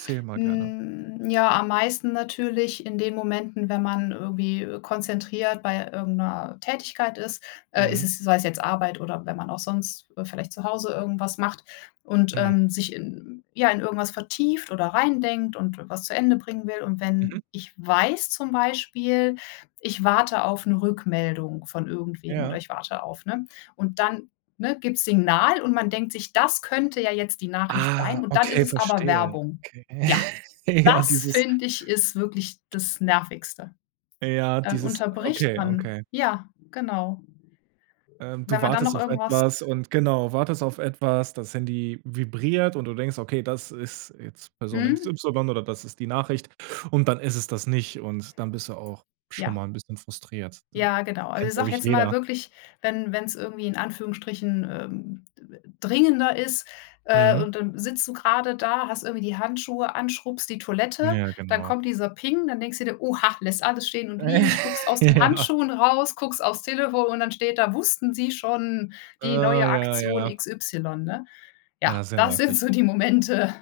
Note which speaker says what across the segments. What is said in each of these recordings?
Speaker 1: Erzähl mal gerne.
Speaker 2: Hm, ja, am meisten natürlich in den Momenten, wenn man irgendwie, äh, konzentriert bei irgend ’ner Tätigkeit ist. Äh, ist
Speaker 1: Mhm.
Speaker 2: es sei es jetzt Arbeit oder wenn man auch sonst, äh, vielleicht zu Hause irgendwas macht und, ähm,
Speaker 1: Mhm.
Speaker 2: sich in ja, in irgendwas vertieft oder reindenkt und was zu Ende bringen will. Und
Speaker 1: Mhm.
Speaker 2: wenn ich weiß zum Beispiel: Ich warte auf ‘ne Rückmeldung von irgendwem oder
Speaker 1: Ja.
Speaker 2: ich warte auf, ne, und dann, ne, gibt's Signal und man denkt sich: „Das könnte ja jetzt die Nachricht sein.“
Speaker 1: Ah,
Speaker 2: Und dann ist
Speaker 1: okay,
Speaker 2: es aber
Speaker 1: verstehe.
Speaker 2: Werbung.
Speaker 1: Okay.
Speaker 2: Ja,
Speaker 1: Ja,
Speaker 2: das
Speaker 1: dieses
Speaker 2: finde ich, ist wirklich das Nervigste.
Speaker 1: Ja,
Speaker 2: Dann
Speaker 1: dieses
Speaker 2: unterbricht
Speaker 1: okay
Speaker 2: man
Speaker 1: okay.
Speaker 2: ja, genau.
Speaker 1: Ähm, du
Speaker 2: Wenn man dann noch
Speaker 1: wartest auf
Speaker 2: irgendwas
Speaker 1: etwas und genau, wartest auf etwas. Das Handy vibriert, und du denkst: „Okay, das ist jetzt Person X
Speaker 2: Mhm.
Speaker 1: Y“ oder „das ist die Nachricht“, und dann ist es das nicht, und dann bist du auch schon
Speaker 2: Ja.
Speaker 1: mal ’n bisschen frustriert, ja.
Speaker 2: Ja, genau. Also
Speaker 1: Kennt,
Speaker 2: ich
Speaker 1: glaub
Speaker 2: sage
Speaker 1: ich,
Speaker 2: jetzt mal
Speaker 1: jeder.
Speaker 2: wirklich, wenn wenn’s irgendwie in Anführungsstrichen, ähm, dringender ist, äh,
Speaker 1: Mhm.
Speaker 2: und dann sitzt du grade da, hast irgendwie die Handschuhe an, schrubbst die
Speaker 1: N
Speaker 2: Toilette.
Speaker 1: ja,
Speaker 2: Dann
Speaker 1: genau.
Speaker 2: kommt dieser Ping. Dann denkst du dir: „Oha“, lässt alles stehen und liegen, schlupfst aus den
Speaker 1: Ja.
Speaker 2: Handschuhen raus, guckst aufs Telefon, und dann steht da: „Wussten Sie schon,
Speaker 1: Äh,
Speaker 2: die neue
Speaker 1: ja
Speaker 2: Aktion
Speaker 1: ja.
Speaker 2: XY“, ne?
Speaker 1: Ja,
Speaker 2: Ja,
Speaker 1: sehr
Speaker 2: das sind
Speaker 1: nervig.
Speaker 2: so die Momente,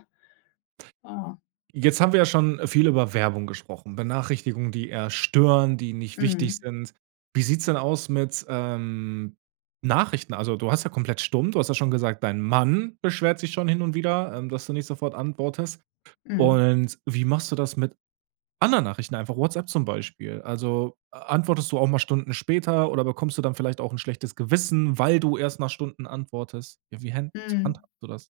Speaker 2: ja.
Speaker 1: Jetzt haben wir ja schon viel über Werbung gesprochen, Benachrichtigungen, die eher stören, die nicht wichtig
Speaker 2: Mhm.
Speaker 1: sind. Wie sieht’s denn aus mit, ähm, Nachrichten? Also, du hast ja komplett stumm. Du hast ja schon gesagt, dein Mann beschwert sich schon hin und wieder, ähm, dass du nicht sofort antwortest.
Speaker 2: Mhm.
Speaker 1: Und wie machst du das mit anderen Nachrichten? Einfach WhatsApp zum Beispiel. Also, a antwortest du auch mal Stunden später, oder bekommst du dann vielleicht auch ’n schlechtes Gewissen, weil du erst nach Stunden antwortest? Ja, wie händ
Speaker 2: Mmh.
Speaker 1: handhabst du das?